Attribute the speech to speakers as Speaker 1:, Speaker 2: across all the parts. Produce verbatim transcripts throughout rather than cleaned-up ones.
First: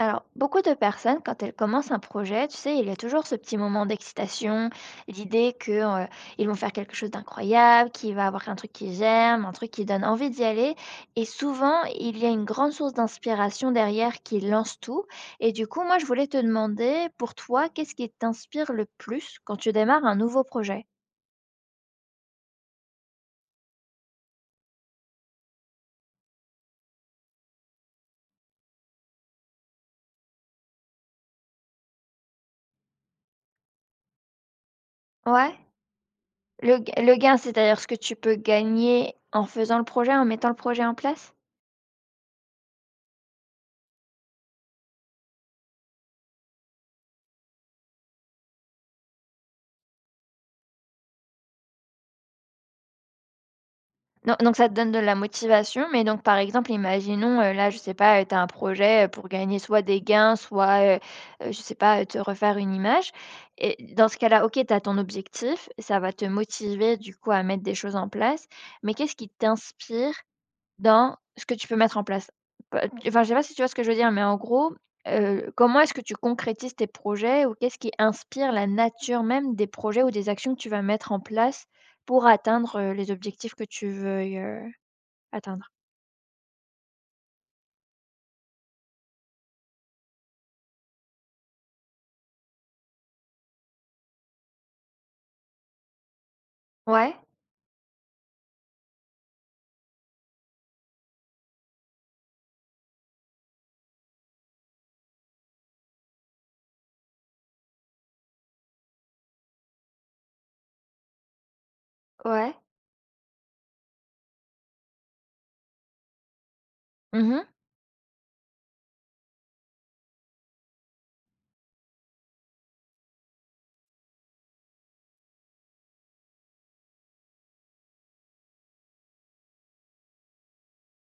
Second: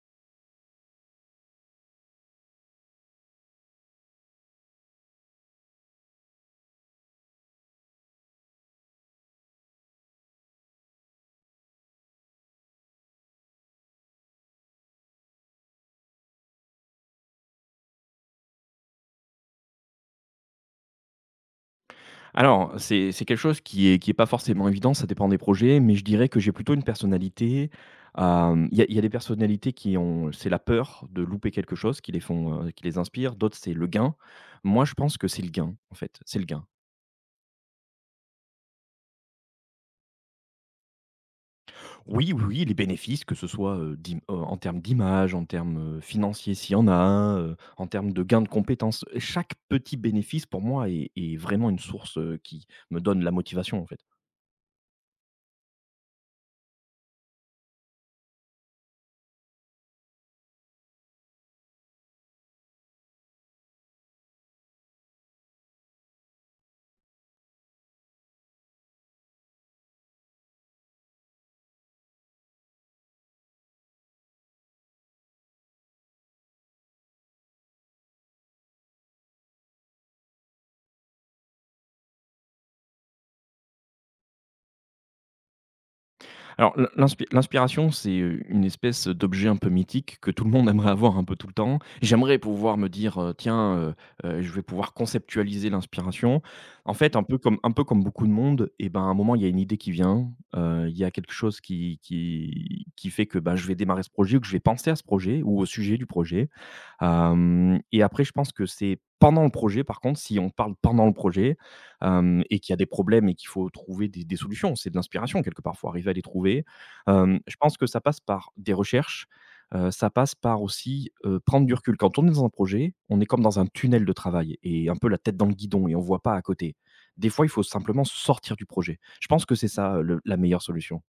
Speaker 1: Alors, beaucoup de personnes, quand elles commencent un projet, tu sais, il y a toujours ce petit moment d'excitation, l'idée que, euh, ils vont faire quelque chose d'incroyable, qu'il va avoir un truc qui germe, un truc qui donne envie d'y aller. Et souvent, il y a une grande source d'inspiration derrière qui lance tout. Et du coup, moi, je voulais te demander, pour toi, qu'est-ce qui t'inspire le plus quand tu démarres un nouveau projet?
Speaker 2: Alors, c'est c'est quelque chose qui est qui est pas forcément évident, ça dépend des projets, mais je dirais que j'ai plutôt une personnalité. Hem, il y a il y a des personnalités qui ont c'est la peur de louper quelque chose qui les font, heu, qui les inspire, d'autres c'est le gain. Moi, je pense que c'est le
Speaker 1: Ouais,
Speaker 2: gain, en fait, c'est le gain.
Speaker 1: le, g- le gain, c'est-à-dire ce que tu peux gagner en faisant le projet, en mettant le projet en place?
Speaker 2: Oui, oui, oui, les bénéfices, que ce soit, heu, d'im heu, en termes d'image, en termes, heu, financiers s'il y en a un, heu, en termes de gain de compétences. Chaque petit bénéfice pour moi est est vraiment une source, heu, qui me donne la motivation, en fait.
Speaker 1: Non, donc ça te donne de la motivation, mais donc par exemple, imaginons, heu, là, je sais pas, heu, tu as un projet, heu, pour gagner soit des gains, soit, heu heu, je sais pas, heu, te refaire une image, et dans ce cas-là, OK, tu as ton objectif, ça va te motiver du coup à mettre des choses en place, mais qu'est-ce qui t'inspire dans ce que tu peux mettre en place. Pe Enfin, je sais pas si tu vois ce que je veux dire, mais en gros, heu, comment est-ce que tu concrétises tes projets ou qu'est-ce qui inspire la nature même des projets ou des actions que tu vas mettre en place pour atteindre, heu, les objectifs que tu veux atteindre?
Speaker 2: Alors, l'in l'inspi l'inspiration, c'est, euh, une espèce d'objet un peu mythique que tout le monde aimerait avoir un peu tout le temps. J'aimerais pouvoir me dire, heu: «Tiens, heu heu, je vais pouvoir conceptualiser l'inspiration». En
Speaker 1: Ouais,
Speaker 2: fait, un peu comme un peu comme beaucoup de monde, et ben, à un moment, il y a une idée qui vient, heu, il y a quelque chose qui qui qui fait que, ben je vais démarrer ce projet ou que je vais penser à ce projet ou au sujet du projet. Hem, et après, je pense que c'est pendant le projet, par contre, si on parle pendant le projet, hem
Speaker 1: ouais.
Speaker 2: et qu'il y a des problèmes et qu'il faut trouver des des solutions. C'est de l'inspiration quelque part, faut arriver à les trouver. Hem,
Speaker 1: Mmh.
Speaker 2: je pense que ça passe par des recherches, heu, ça passe par aussi, heu, prendre du recul. Quand on est dans un projet, on est comme dans un tunnel de travail et un peu la tête dans le guidon et on voit pas à côté. Des fois, il faut simplement sortir du projet. Je pense que c'est ça, le la meilleure solution.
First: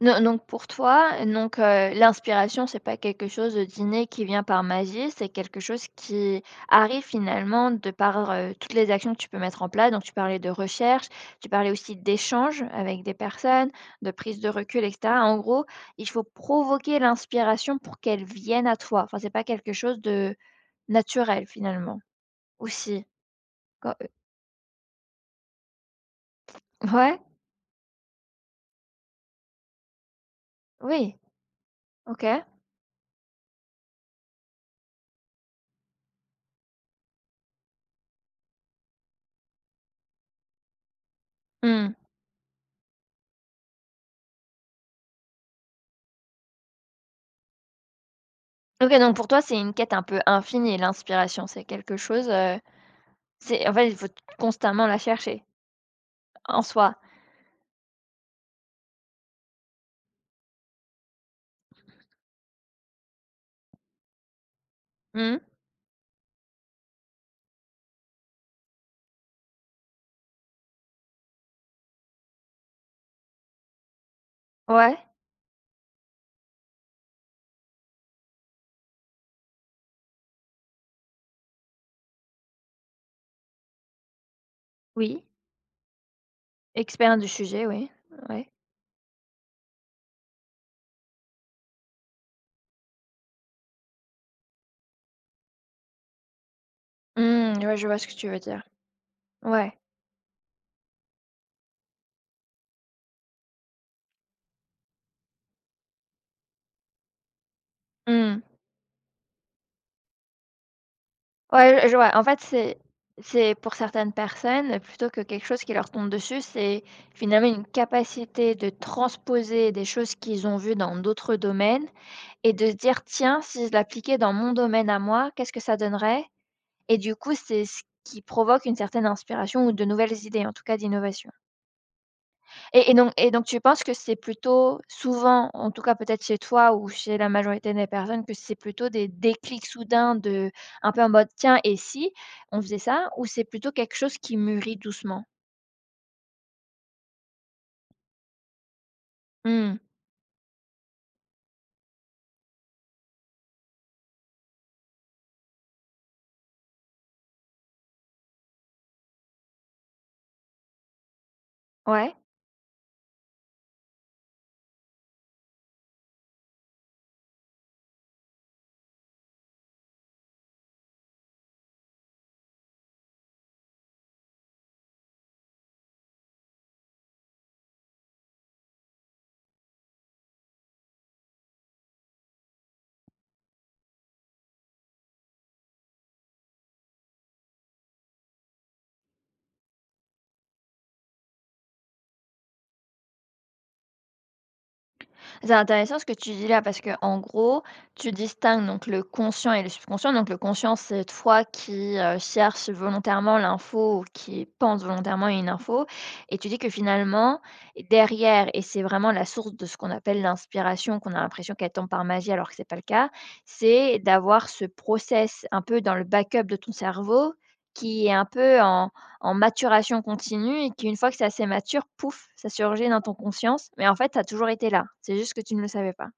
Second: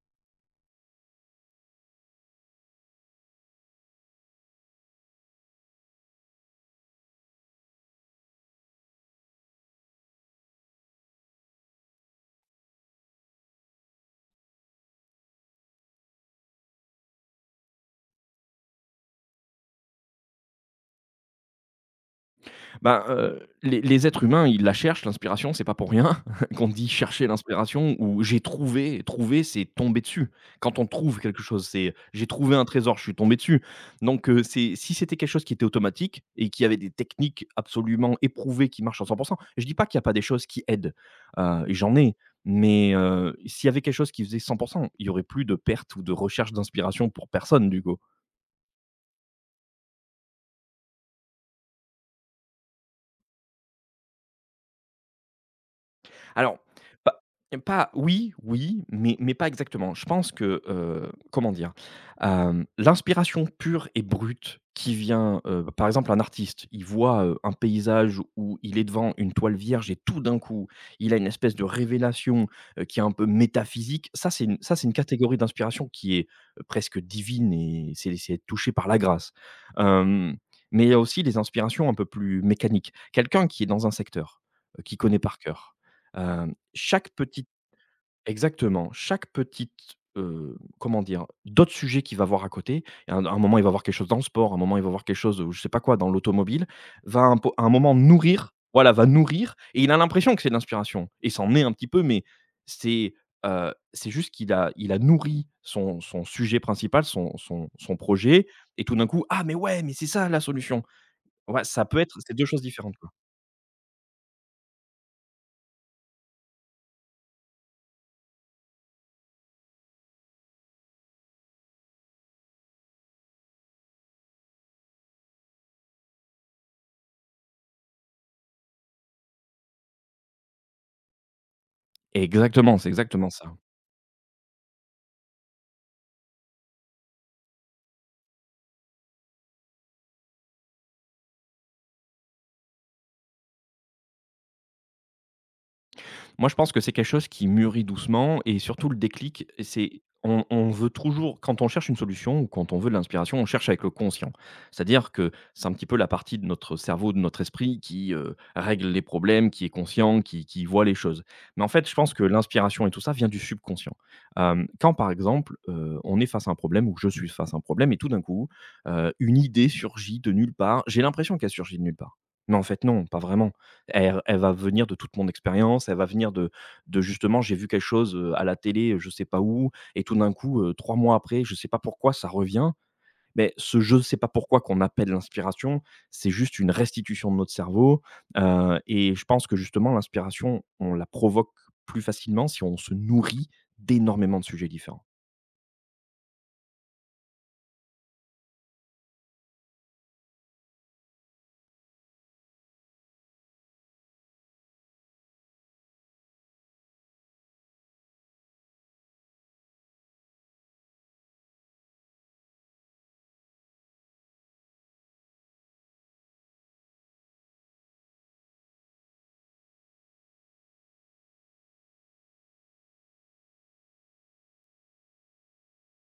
Speaker 1: No, donc pour toi, donc, heu, l'inspiration, c'est pas quelque chose d'inné qui vient par magie, c'est quelque chose qui arrive finalement de par, heu, toutes les actions que tu peux mettre en place. Donc tu parlais de recherche, tu parlais aussi d'échanges avec des personnes, de prise de recul et cetera. En gros, il faut provoquer l'inspiration pour qu'elle vienne à toi. Enfin, c'est pas quelque chose de naturel finalement, aussi.
Speaker 2: Ben,
Speaker 1: Si?
Speaker 2: heu, les les êtres humains, ils la cherchent l'inspiration, c'est pas pour rien qu'on dit
Speaker 1: Ouais?
Speaker 2: chercher l'inspiration ou j'ai trouvé. Trouver, c'est tomber dessus. Quand on
Speaker 1: Oui,
Speaker 2: trouve quelque chose, c'est
Speaker 1: OK.
Speaker 2: j'ai trouvé un trésor, je suis tombé dessus. Donc, heu, c'est si c'était quelque chose qui était automatique et qui avait des techniques absolument éprouvées qui marchent à cent. Je dis pas qu'il y a pas des choses qui aident, heu, et
Speaker 1: Mmh.
Speaker 2: j'en ai, mais, heu, s'il y avait quelque chose qui faisait cent, il y aurait plus de pertes ou de recherche d'inspiration pour personne du coup.
Speaker 1: OK, donc pour toi, c'est une quête un peu infinie l'inspiration, c'est quelque chose, heu c'est en fait, il faut constamment la chercher,
Speaker 2: Alors,
Speaker 1: en soi.
Speaker 2: pas pas oui, oui, mais mais pas exactement. Je pense que, heu, comment dire? Hem, l'inspiration pure et brute qui vient,
Speaker 1: Mmh.
Speaker 2: heu, par exemple, un artiste, il voit, heu, un paysage où il est devant une toile vierge et tout d'un coup, il a une espèce de révélation, heu, qui est un peu métaphysique. Ça, c'est une ça, c'est une
Speaker 1: Ouais,
Speaker 2: catégorie d'inspiration qui est, heu, presque divine et c'est c'est être touché par la grâce. Hem, mais il y a aussi les inspirations un peu plus mécaniques. Quelqu'un qui est dans un secteur, heu, qu'il connaît
Speaker 1: oui,
Speaker 2: par cœur. Hem, chaque
Speaker 1: expert du
Speaker 2: petite
Speaker 1: sujet, oui, ouais.
Speaker 2: Exactement, chaque petite, heu, comment dire? D'autres sujets qu'il va voir à côté, et à un à un moment, il va voir quelque chose dans le sport, à un moment, il va voir quelque chose, heu, je sais pas quoi, dans l'automobile, va un po à
Speaker 1: Mmh,
Speaker 2: un
Speaker 1: ouais, je
Speaker 2: moment
Speaker 1: vois ce que tu veux
Speaker 2: nourrir,
Speaker 1: dire.
Speaker 2: voilà, va nourrir
Speaker 1: Ouais.
Speaker 2: et il a l'impression que c'est de l'inspiration et s'en est un petit peu, mais c'est, heu, c'est juste qu'il a il a nourri son son sujet principal, son son son
Speaker 1: Mmh.
Speaker 2: projet et tout d'un coup: «Ah mais ouais, mais c'est ça la solution». Ouais, ça
Speaker 1: Ouais, je
Speaker 2: peut être
Speaker 1: vois. En
Speaker 2: c'est
Speaker 1: fait,
Speaker 2: deux choses
Speaker 1: c'est
Speaker 2: différentes, quoi.
Speaker 1: c'est pour certaines personnes, plutôt que quelque chose qui leur tombe dessus, c'est finalement une capacité de transposer des choses qu'ils ont vues dans d'autres domaines et de se dire: «Tiens, si je l'appliquais dans mon domaine à moi, qu'est-ce que ça donnerait?» Et du coup, c'est ce qui provoque une certaine inspiration ou de nouvelles idées, en tout cas d'innovation.
Speaker 2: Exactement, c'est
Speaker 1: Et et donc
Speaker 2: exactement
Speaker 1: et donc
Speaker 2: ça.
Speaker 1: tu penses que c'est plutôt souvent, en tout cas peut-être chez toi ou chez la majorité des personnes, que c'est plutôt des déclics soudains de un peu en mode: «Tiens, et si on faisait ça?» Ou c'est plutôt quelque chose qui mûrit doucement?
Speaker 2: Moi, je pense que c'est quelque chose qui mûrit doucement et surtout le déclic,
Speaker 1: Mmh.
Speaker 2: c'est on, on veut toujours, quand on cherche une solution ou quand on veut de l'inspiration, on cherche avec le conscient. C'est-à-dire que c'est un petit peu la partie de notre cerveau, de notre esprit qui euh, règle les problèmes, qui est conscient, qui, qui voit les choses. Mais en fait, je pense
Speaker 1: Ouais.
Speaker 2: que l'inspiration et tout ça vient du subconscient. Euh, quand, par exemple, euh, on est face à un problème ou que je suis face à un problème et tout d'un coup, euh, une idée surgit de nulle part, j'ai l'impression qu'elle surgit de nulle part. Mais en fait, non, pas vraiment. Elle elle va venir de toute mon expérience, elle va venir de de justement j'ai vu quelque chose, heu, à la télé, heu, je sais pas où et tout d'un coup, heu, trois mois après, je sais pas pourquoi ça revient. Mais ce je sais pas pourquoi qu'on appelle l'inspiration, c'est juste une restitution de notre cerveau, heu et je pense que justement l'inspiration, on la provoque plus facilement si on se nourrit d'énormément de sujets différents.
Speaker 1: C'est intéressant ce que tu dis là parce que en gros, tu distingues donc le conscient et le subconscient. Donc le conscient, c'est toi qui euh, cherche volontairement l'info ou qui pense volontairement à une info. Et tu dis que finalement, derrière, et c'est vraiment la source de ce qu'on appelle l'inspiration, qu'on a l'impression qu'elle tombe par magie alors que c'est pas le cas, c'est d'avoir ce process un peu dans le backup de ton cerveau qui est un peu en en maturation continue et qu'une fois que c'est assez mature, pouf, ça surgit dans ton conscience, mais en fait, ça a toujours été là. C'est juste que tu ne le savais pas.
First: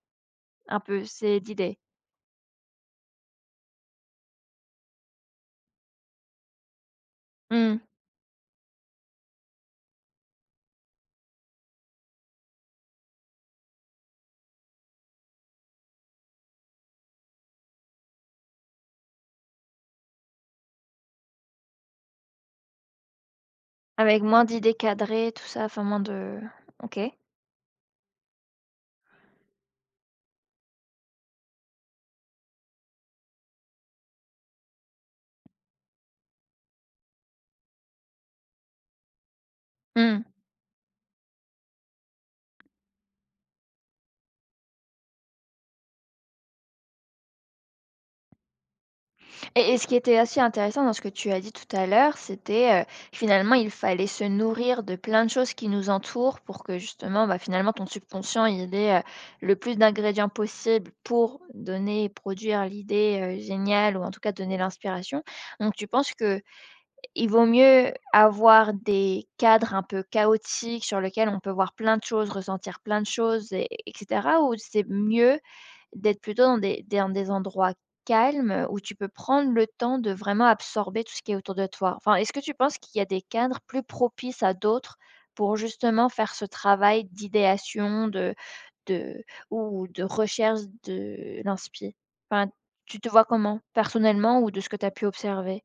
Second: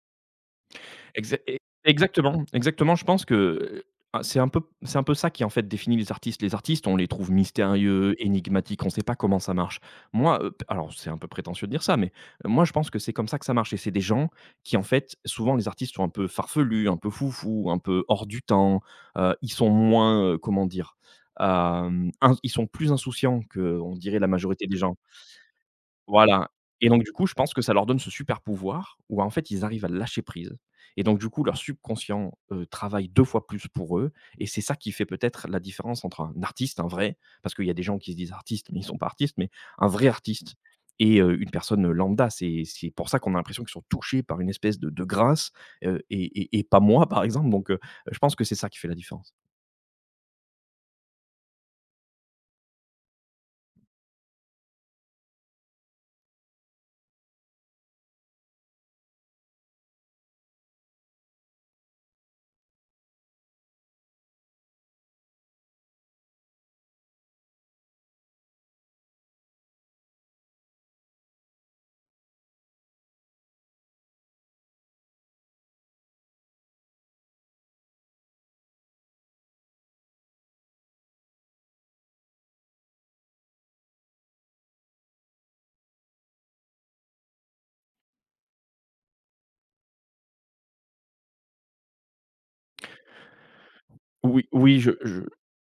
Speaker 1: Un peu,
Speaker 2: Exa
Speaker 1: c'est
Speaker 2: e
Speaker 1: d'idées.
Speaker 2: Exactement, exactement. Je pense que, heu, ah, c'est un peu c'est un peu ça qui, en fait, définit les artistes. Les artistes, on les trouve
Speaker 1: Mmh.
Speaker 2: mystérieux, énigmatiques, on ne sait pas comment ça marche. Moi, heu, p alors c'est un peu prétentieux de dire ça, mais euh, moi, je pense que c'est comme ça que ça marche et c'est des gens qui, en fait souvent les artistes sont un peu farfelus, un peu foufous, un peu hors du temps, heu, ils sont moins, heu, comment dire? Hem, ins Ils sont plus insouciants que on dirait
Speaker 1: Avec
Speaker 2: la
Speaker 1: moins
Speaker 2: majorité
Speaker 1: d'idées
Speaker 2: des gens.
Speaker 1: cadrées, tout ça, enfin moins de
Speaker 2: Voilà, et
Speaker 1: OK.
Speaker 2: donc du coup, je pense que ça leur donne ce super pouvoir où en fait, ils arrivent à lâcher prise et donc du coup, leur subconscient, heu, travaille deux fois plus pour eux et c'est ça qui fait peut-être la différence entre un artiste, un vrai, parce qu'il y a des gens qui se disent artistes, mais ils ne sont pas artistes, mais un vrai
Speaker 1: Mmh.
Speaker 2: artiste et heu, une personne, lambda. C'est c'est pour ça qu'on a l'impression qu'ils sont touchés par une espèce de de grâce, heu et et et pas moi, par exemple donc heu, je pense que c'est ça qui fait la différence.
Speaker 1: Et et ce qui était assez intéressant dans ce que tu as dit tout à l'heure, c'était, heu, finalement, il fallait se nourrir de plein de choses qui nous entourent pour que justement, bah, finalement, ton subconscient, il ait, heu, le plus d'ingrédients possibles pour donner et produire l'idée, heu, géniale ou en tout cas donner l'inspiration. Donc tu penses que il vaut mieux avoir des cadres un peu chaotiques sur lesquels on peut voir plein de choses, ressentir plein de choses et et ou c'est mieux d'être plutôt dans des des dans des endroits calmes où tu peux prendre le temps de vraiment absorber tout ce qui est autour de toi? Enfin, est-ce que tu penses qu'il y a des cadres plus propices à d'autres pour justement faire ce travail d'idéation, de de ou de recherche de l'inspi? Enfin, tu te vois comment personnellement
Speaker 2: Oui,
Speaker 1: ou de ce que
Speaker 2: oui,
Speaker 1: tu
Speaker 2: je
Speaker 1: as pu
Speaker 2: je
Speaker 1: observer?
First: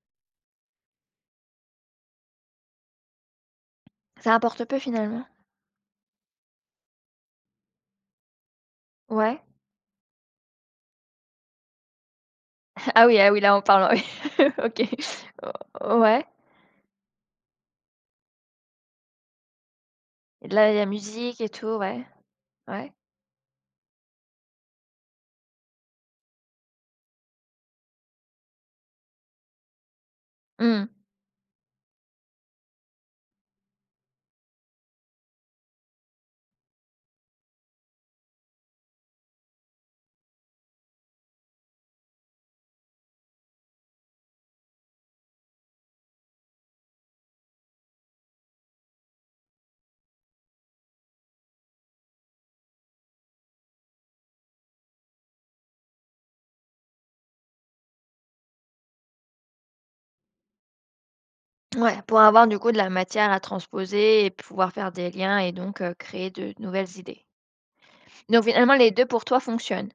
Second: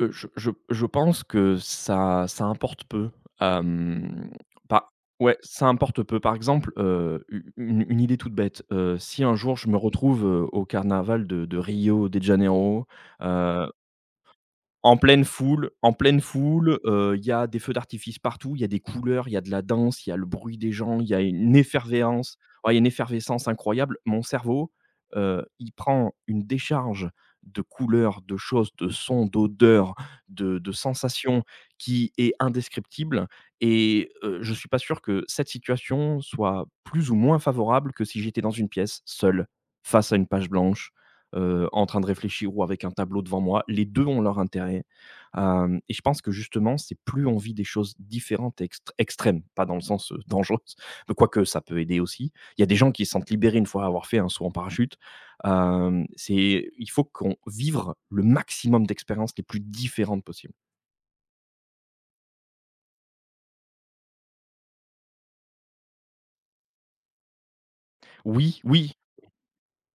Speaker 2: Heu, je je je pense que ça ça importe peu. Hem,
Speaker 1: Ça importe peu
Speaker 2: pas
Speaker 1: finalement.
Speaker 2: Ouais, ça importe peu. Par exemple, heu, u une une idée toute bête, heu, si un
Speaker 1: Ouais.
Speaker 2: jour je me retrouve, heu, au carnaval de de Rio de Janeiro,
Speaker 1: Ah oui, ah oui, là, on
Speaker 2: heu
Speaker 1: parle, oui. OK.
Speaker 2: en pleine foule en
Speaker 1: O
Speaker 2: pleine
Speaker 1: ouais.
Speaker 2: foule, heu, il y a des feux d'artifice partout, il y a des couleurs, il y a de la danse, il y a le bruit
Speaker 1: Là,
Speaker 2: des
Speaker 1: il y a
Speaker 2: gens, il y a
Speaker 1: musique et
Speaker 2: une
Speaker 1: tout, ouais,
Speaker 2: effervescence, ouais, il y a une
Speaker 1: ouais.
Speaker 2: effervescence incroyable. Mon cerveau, heu, il prend une décharge de couleurs, de choses, de sons, d'odeurs, de de
Speaker 1: Mmh.
Speaker 2: sensations qui est indescriptible et heu, je suis pas sûr que cette situation soit plus ou moins favorable que si j'étais dans une pièce, seul, face à une page blanche, heu, en train de réfléchir ou avec un tableau devant moi. Les deux ont leur intérêt, hem et je pense que justement, c'est plus on vit des choses différentes et extré extrêmes, pas dans le sens, heu, dangereuses, mais quoique ça peut aider aussi. Il y a des gens qui se sentent libérés une fois avoir fait un saut en parachute. Hem, c'est Il faut qu'on vivre le maximum d'expériences les plus différentes possibles.
Speaker 1: Ouais, pour avoir, du coup, de la matière à transposer et pouvoir faire des liens et donc heu, créer de nouvelles idées. Donc
Speaker 2: Oui,
Speaker 1: finalement, les
Speaker 2: oui,
Speaker 1: deux pour toi fonctionnent?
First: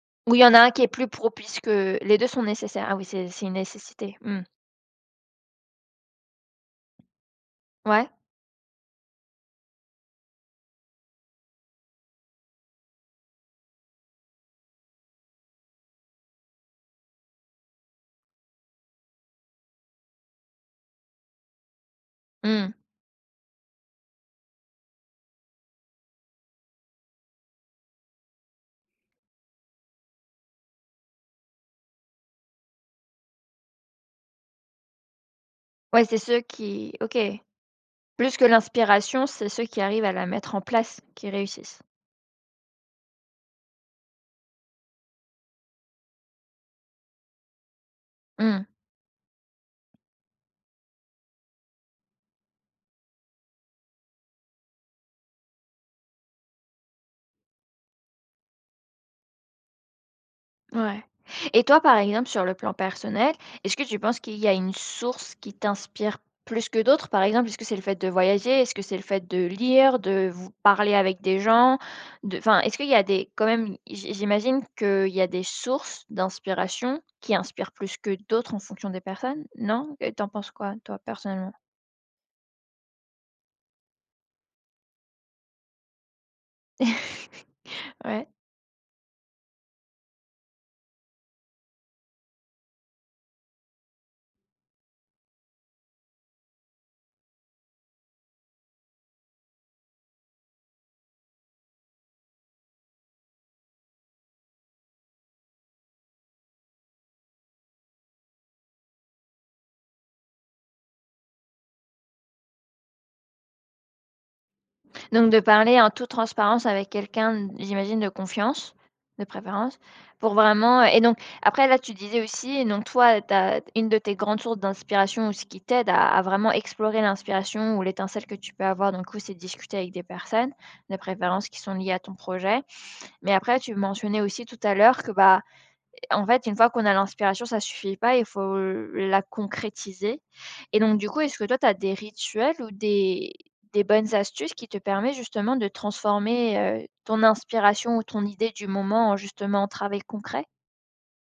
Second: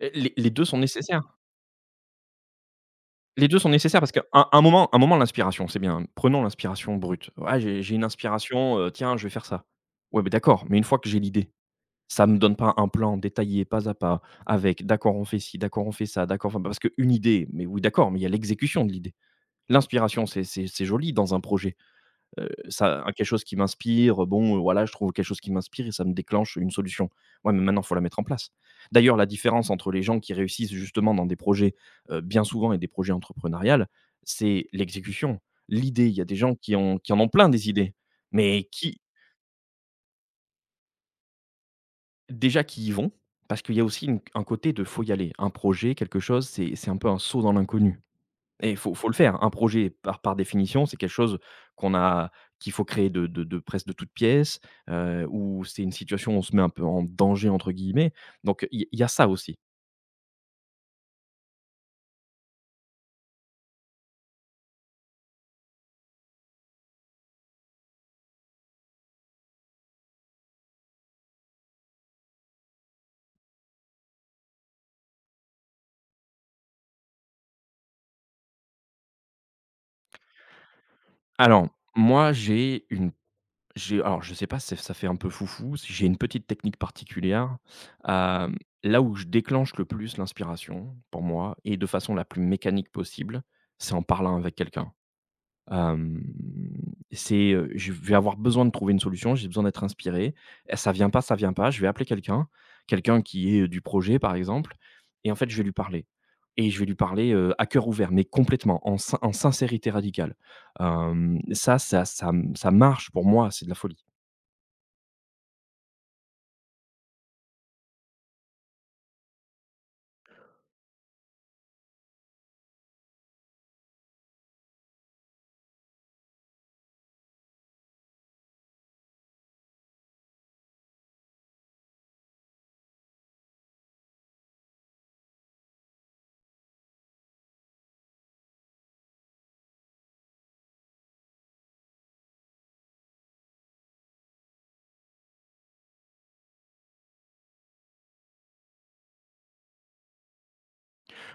Speaker 2: les
Speaker 1: Ou il y
Speaker 2: les
Speaker 1: en a
Speaker 2: deux
Speaker 1: un
Speaker 2: sont
Speaker 1: qui est plus
Speaker 2: nécessaires.
Speaker 1: propice que les deux sont nécessaires? Ah oui, c'est c'est
Speaker 2: Les
Speaker 1: une
Speaker 2: deux sont nécessaires parce
Speaker 1: nécessité.
Speaker 2: qu'à
Speaker 1: Mmh.
Speaker 2: un un moment un moment l'inspiration, c'est bien. Prenons l'inspiration brute. «Ah j'ai j'ai une
Speaker 1: Ouais.
Speaker 2: inspiration, heu, tiens je vais faire ça». Ouais, beh, d'accord, mais une fois que j'ai l'idée, ça me donne pas un plan détaillé, pas à pas, avec d'accord on fait ci, d'accord on fait ça, d'accord enfin parce qu'une idée, mais oui d'accord, mais il y a l'exécution de l'idée. L'inspiration c'est c'est c'est joli dans un projet. Heu,
Speaker 1: Mmh.
Speaker 2: ça un Quelque chose qui m'inspire, bon, heu, bon, voilà, je trouve quelque chose qui m'inspire et ça me déclenche une solution. Ouais, mais maintenant, il faut la mettre en place. D'ailleurs, la différence entre les gens qui réussissent justement dans des projets, heu, bien souvent et des projets entrepreneuriales, c'est l'exécution,
Speaker 1: Ouais,
Speaker 2: l'idée. Il
Speaker 1: c'est
Speaker 2: y a des
Speaker 1: ceux
Speaker 2: gens qui
Speaker 1: qui
Speaker 2: ont qui
Speaker 1: OK.
Speaker 2: en ont plein des idées,
Speaker 1: Plus que
Speaker 2: mais qui
Speaker 1: l'inspiration, c'est ceux qui arrivent à la mettre en place qui réussissent.
Speaker 2: déjà qui y vont, parce qu'il y a aussi une un côté de faut y aller. Un projet, quelque chose, c'est c'est un peu un saut dans l'inconnu.
Speaker 1: Mmh.
Speaker 2: Et il faut faut le faire. Un projet, par par définition, c'est quelque chose qu'on a qu'il faut créer de de de presque de toutes pièces, heu, où c'est une situation où on se met un peu «en danger» entre guillemets, donc il y y a ça aussi.
Speaker 1: Ouais. Et toi, par exemple, sur le plan personnel, est-ce que tu penses qu'il y a une source qui t'inspire plus que d'autres? Par exemple, est-ce que c'est le fait de voyager? Est-ce que c'est le fait de lire, de vous parler avec des gens? De... Enfin, est-ce qu'il y a des, quand même, j- j'imagine qu'il y a des sources d'inspiration qui inspirent plus que d'autres en fonction des personnes, non? Et t'en penses quoi, toi, personnellement?
Speaker 2: Alors, moi, j'ai une j'ai alors je sais pas, c'est ça fait un peu foufou, si j'ai une petite technique particulière.
Speaker 1: Ouais.
Speaker 2: hem, Là où je déclenche le plus l'inspiration, pour moi, et de façon la plus mécanique possible, c'est en parlant avec quelqu'un. Hem, c'est, heu, je vais avoir besoin de trouver une solution, j'ai besoin d'être inspiré. Eh, ça vient pas, ça vient pas, je vais appeler quelqu'un, quelqu'un qui est, heu, du projet par exemple, et en fait je vais lui parler et je vais lui parler, heu, à cœur ouvert, mais complètement en sin en sincérité radicale. Hem, ça ça ça Ça marche pour moi, c'est de la folie.
Speaker 1: Donc de parler en toute transparence avec quelqu'un, j'imagine de confiance, de préférence, pour vraiment euh, et donc après là, tu disais aussi, donc toi, t'as une de tes grandes sources d'inspiration ou ce qui t'aide à à vraiment explorer l'inspiration ou l'étincelle que tu peux avoir d'un coup, c'est discuter avec des personnes, de préférence qui sont liées à ton projet. Mais après tu mentionnais aussi tout à l'heure que, bah, en fait, une fois qu'on a l'inspiration, ça suffit pas, il faut la concrétiser et donc du coup, est-ce que toi, tu as des rituels ou des des bonnes astuces qui te permet justement de transformer, heu, ton inspiration ou ton idée du moment en justement en travail concret?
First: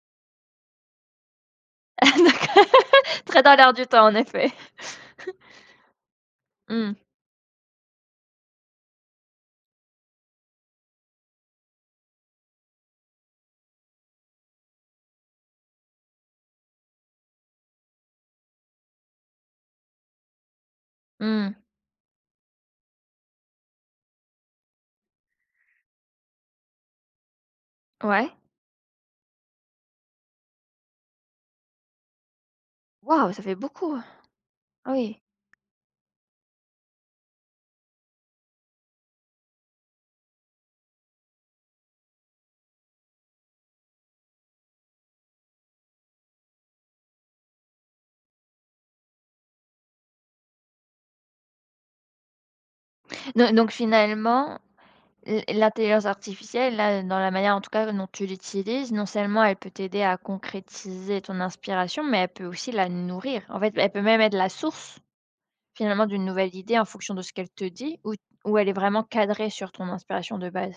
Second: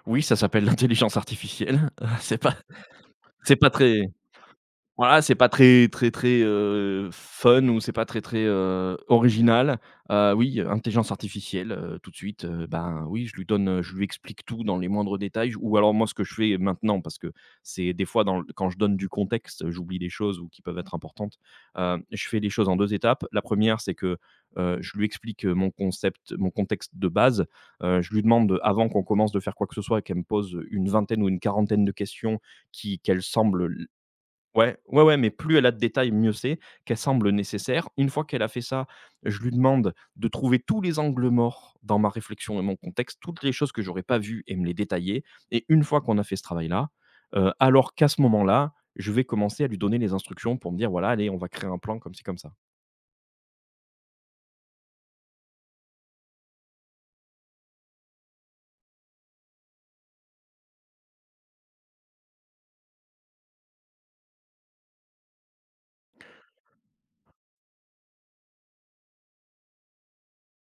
Speaker 2: Oui, ça s'appelle l'intelligence artificielle, c'est
Speaker 1: Donc
Speaker 2: pas
Speaker 1: très
Speaker 2: c'est
Speaker 1: dans
Speaker 2: pas
Speaker 1: l'air du
Speaker 2: très
Speaker 1: temps en effet.
Speaker 2: Voilà, c'est pas très très très,
Speaker 1: Mmh.
Speaker 2: heu, fun, ou c'est pas très très, heu, original. Heu, oui, heu, intelligence artificielle, heu, tout de suite, heu, ben, oui, je lui donne, heu, je lui explique tout dans les moindres détails. Ou alors, moi, ce que je fais maintenant, parce que c'est des fois dans l quand je donne du contexte, heu, j'oublie des choses ou qui peuvent être importantes.
Speaker 1: Mmh.
Speaker 2: Hem, je fais les choses en deux étapes. La première, c'est que, heu, je lui explique, heu, mon concept mon contexte de base. Heu, je lui
Speaker 1: Ouais.
Speaker 2: demande, avant qu'on commence de faire quoi que ce soit, qu'elle me pose une vingtaine ou une quarantaine de questions qui qu'elle
Speaker 1: Waouh, ça fait
Speaker 2: semble…
Speaker 1: beaucoup.
Speaker 2: Ouais,
Speaker 1: Ah
Speaker 2: ouais, ouais,
Speaker 1: oui.
Speaker 2: mais plus elle a de détails, mieux c'est, qu'elle semble nécessaire. Une fois qu'elle a fait ça, je lui demande de trouver tous les angles morts dans ma réflexion et mon contexte, toutes les choses que j'aurais pas vues, et me les détailler. Et une fois qu'on a fait ce travail-là, heu, alors qu'à ce moment-là, je vais commencer à lui donner les instructions pour me dire: «Voilà, allez, on va créer un plan comme ci, comme ça».
Speaker 1: Do Donc finalement L l'intelligence artificielle, là, dans la manière en tout cas dont tu l'utilises, non seulement elle peut t'aider à concrétiser ton inspiration, mais elle peut aussi la nourrir. En fait, elle peut même être la source, finalement, d'une nouvelle idée en fonction de ce qu'elle te dit ou ou elle est vraiment cadrée sur ton inspiration de base?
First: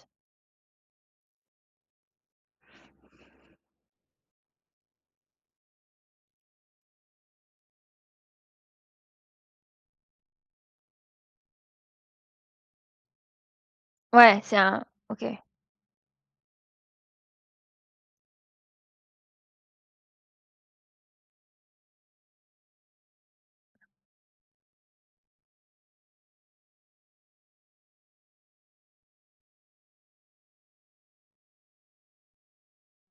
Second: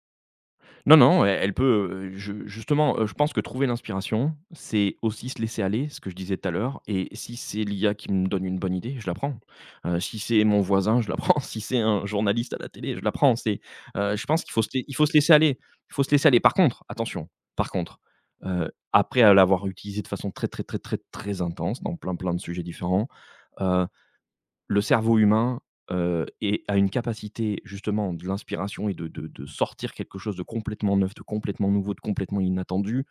Speaker 2: Non, non, e elle peut, heu, je justement, heu, je pense que trouver l'inspiration, c'est aussi se laisser aller, ce que je disais tout à l'heure, et si c'est l'i a qui me donne une bonne idée, je la prends. Heu, si c'est mon voisin, je la prends, si c'est un journaliste à la télé, je la prends. C'est, heu, je
Speaker 1: Ouais,
Speaker 2: pense qu'il
Speaker 1: c'est
Speaker 2: faut se lai
Speaker 1: un
Speaker 2: il faut se
Speaker 1: OK.
Speaker 2: laisser aller, il faut se laisser aller. Par contre, attention, par contre, heu, après l'avoir utilisé de façon très, très, très, très, très intense dans plein, plein de sujets différents, le cerveau humain, heu et a une capacité justement de l'inspiration et de de de sortir quelque chose de complètement neuf, de complètement nouveau, de complètement inattendu,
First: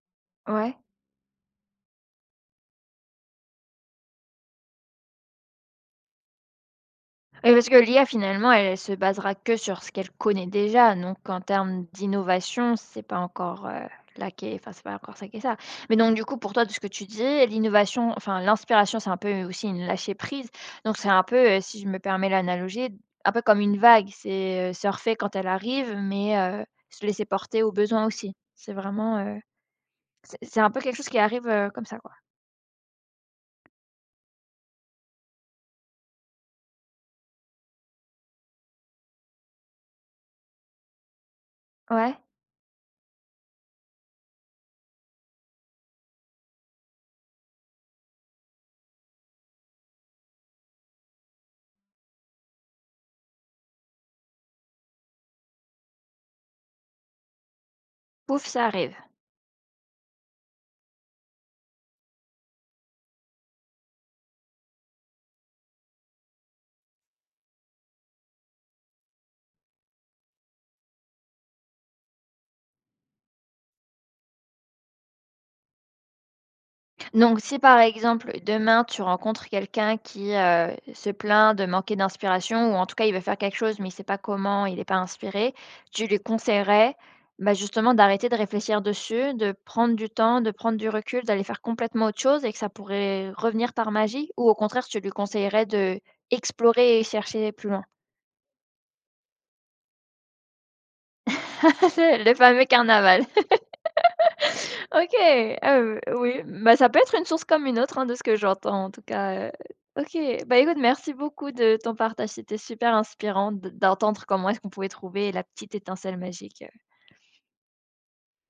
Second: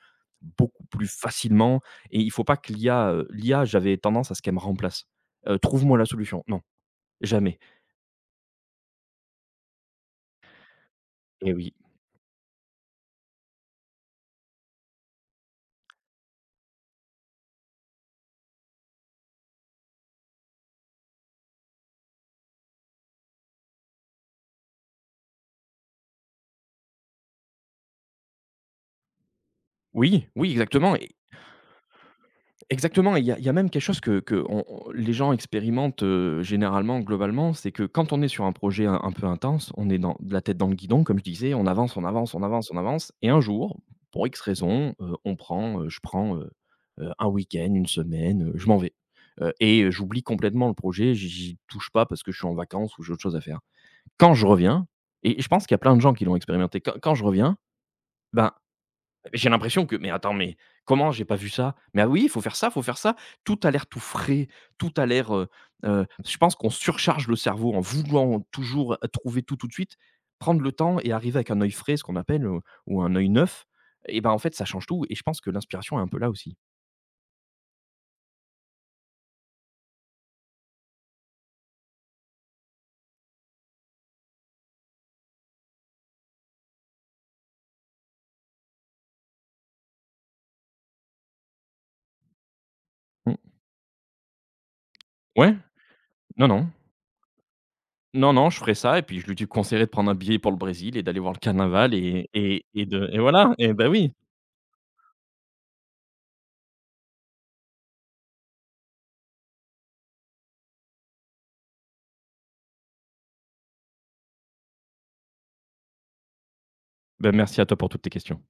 Speaker 1: Ouais.
Speaker 2: beaucoup plus facilement. Et il faut pas que l'i a, heu, l'i a, j'avais tendance à ce qu'elle me remplace. Heu: «Trouve-moi la solution». Non,
Speaker 1: Et
Speaker 2: jamais.
Speaker 1: parce que l'I A finalement, elle elle se basera que sur ce qu'elle connaît déjà, donc en
Speaker 2: Et oui.
Speaker 1: termes d'innovation, c'est pas encore, heu, là qu'est enfin c'est pas encore ça qui est ça. Mais donc du coup pour toi de ce que tu dis, l'innovation enfin l'inspiration, c'est un peu aussi une lâcher prise, donc c'est un peu, heu, si je me permets l'analogie, un peu comme une vague, c'est, heu, surfer quand elle arrive, mais, heu, se laisser porter au besoin aussi. C'est vraiment, heu,
Speaker 2: Oui,
Speaker 1: c'est
Speaker 2: oui,
Speaker 1: c'est un peu
Speaker 2: exactement.
Speaker 1: quelque chose qui arrive, heu, comme ça quoi.
Speaker 2: Exactement, et il y a il y a même quelque chose que que on on, les gens expérimentent, heu, généralement, globalement, c'est que quand on est sur un projet un un peu intense, on est dans de la tête dans le guidon, comme je disais, on avance, on
Speaker 1: Ouais,
Speaker 2: avance, on avance, on avance, et un jour, pour X raison, heu, on prend, heu, je prends, heu heu, un week-end, une semaine, heu, je m'en vais, heu et heu, j'oublie complètement le projet, j'y j'y touche pas, parce que je suis en vacances ou j'ai autre chose à faire. Quand je reviens, et je pense qu'il y a plein de gens qui l'ont expérimenté, quand quand je reviens,
Speaker 1: pouf,
Speaker 2: ben
Speaker 1: ça arrive.
Speaker 2: j'ai l'impression que: «Mais attends, mais comment j'ai pas vu ça? Mais ah oui, il faut faire ça, il faut faire ça». Tout a l'air tout frais, tout a l'air, heu heu, je pense qu'on surcharge le cerveau en voulant toujours trouver tout, tout de suite. Prendre le temps et arriver avec un œil frais, ce qu'on appelle, heu, ou un œil neuf, et ben en fait, ça change tout, et je pense que l'inspiration est un peu là aussi.
Speaker 1: Donc si par exemple, demain, tu rencontres quelqu'un qui, heu, se plaint de manquer d'inspiration ou en tout cas, il veut faire quelque chose mais il ne sait pas comment, il est pas inspiré, tu lui conseillerais, bah, justement d'arrêter de réfléchir dessus, de prendre du temps, de prendre du recul, d'aller faire complètement autre chose et que ça pourrait
Speaker 2: Mmh.
Speaker 1: revenir par magie? Ou au contraire, tu lui
Speaker 2: Ouais,
Speaker 1: conseillerais de
Speaker 2: non, non.
Speaker 1: explorer et chercher plus loin?
Speaker 2: Non, non, je ferai ça, et puis je lui dis conseillerais de prendre un billet pour le Brésil et d'aller voir le carnaval, et
Speaker 1: Le
Speaker 2: et
Speaker 1: fameux
Speaker 2: et de et
Speaker 1: carnaval.
Speaker 2: voilà, et bah, oui.
Speaker 1: OK, heu, oui, bah, ça peut être une source comme une autre, hein, de ce que j'entends en tout cas, heu. OK, bah, écoute, merci beaucoup de ton partage, c'était super inspirant de d'entendre comment est-ce qu'on pouvait trouver la petite étincelle magique. euh.
Speaker 2: Bah, merci à toi pour toutes tes questions.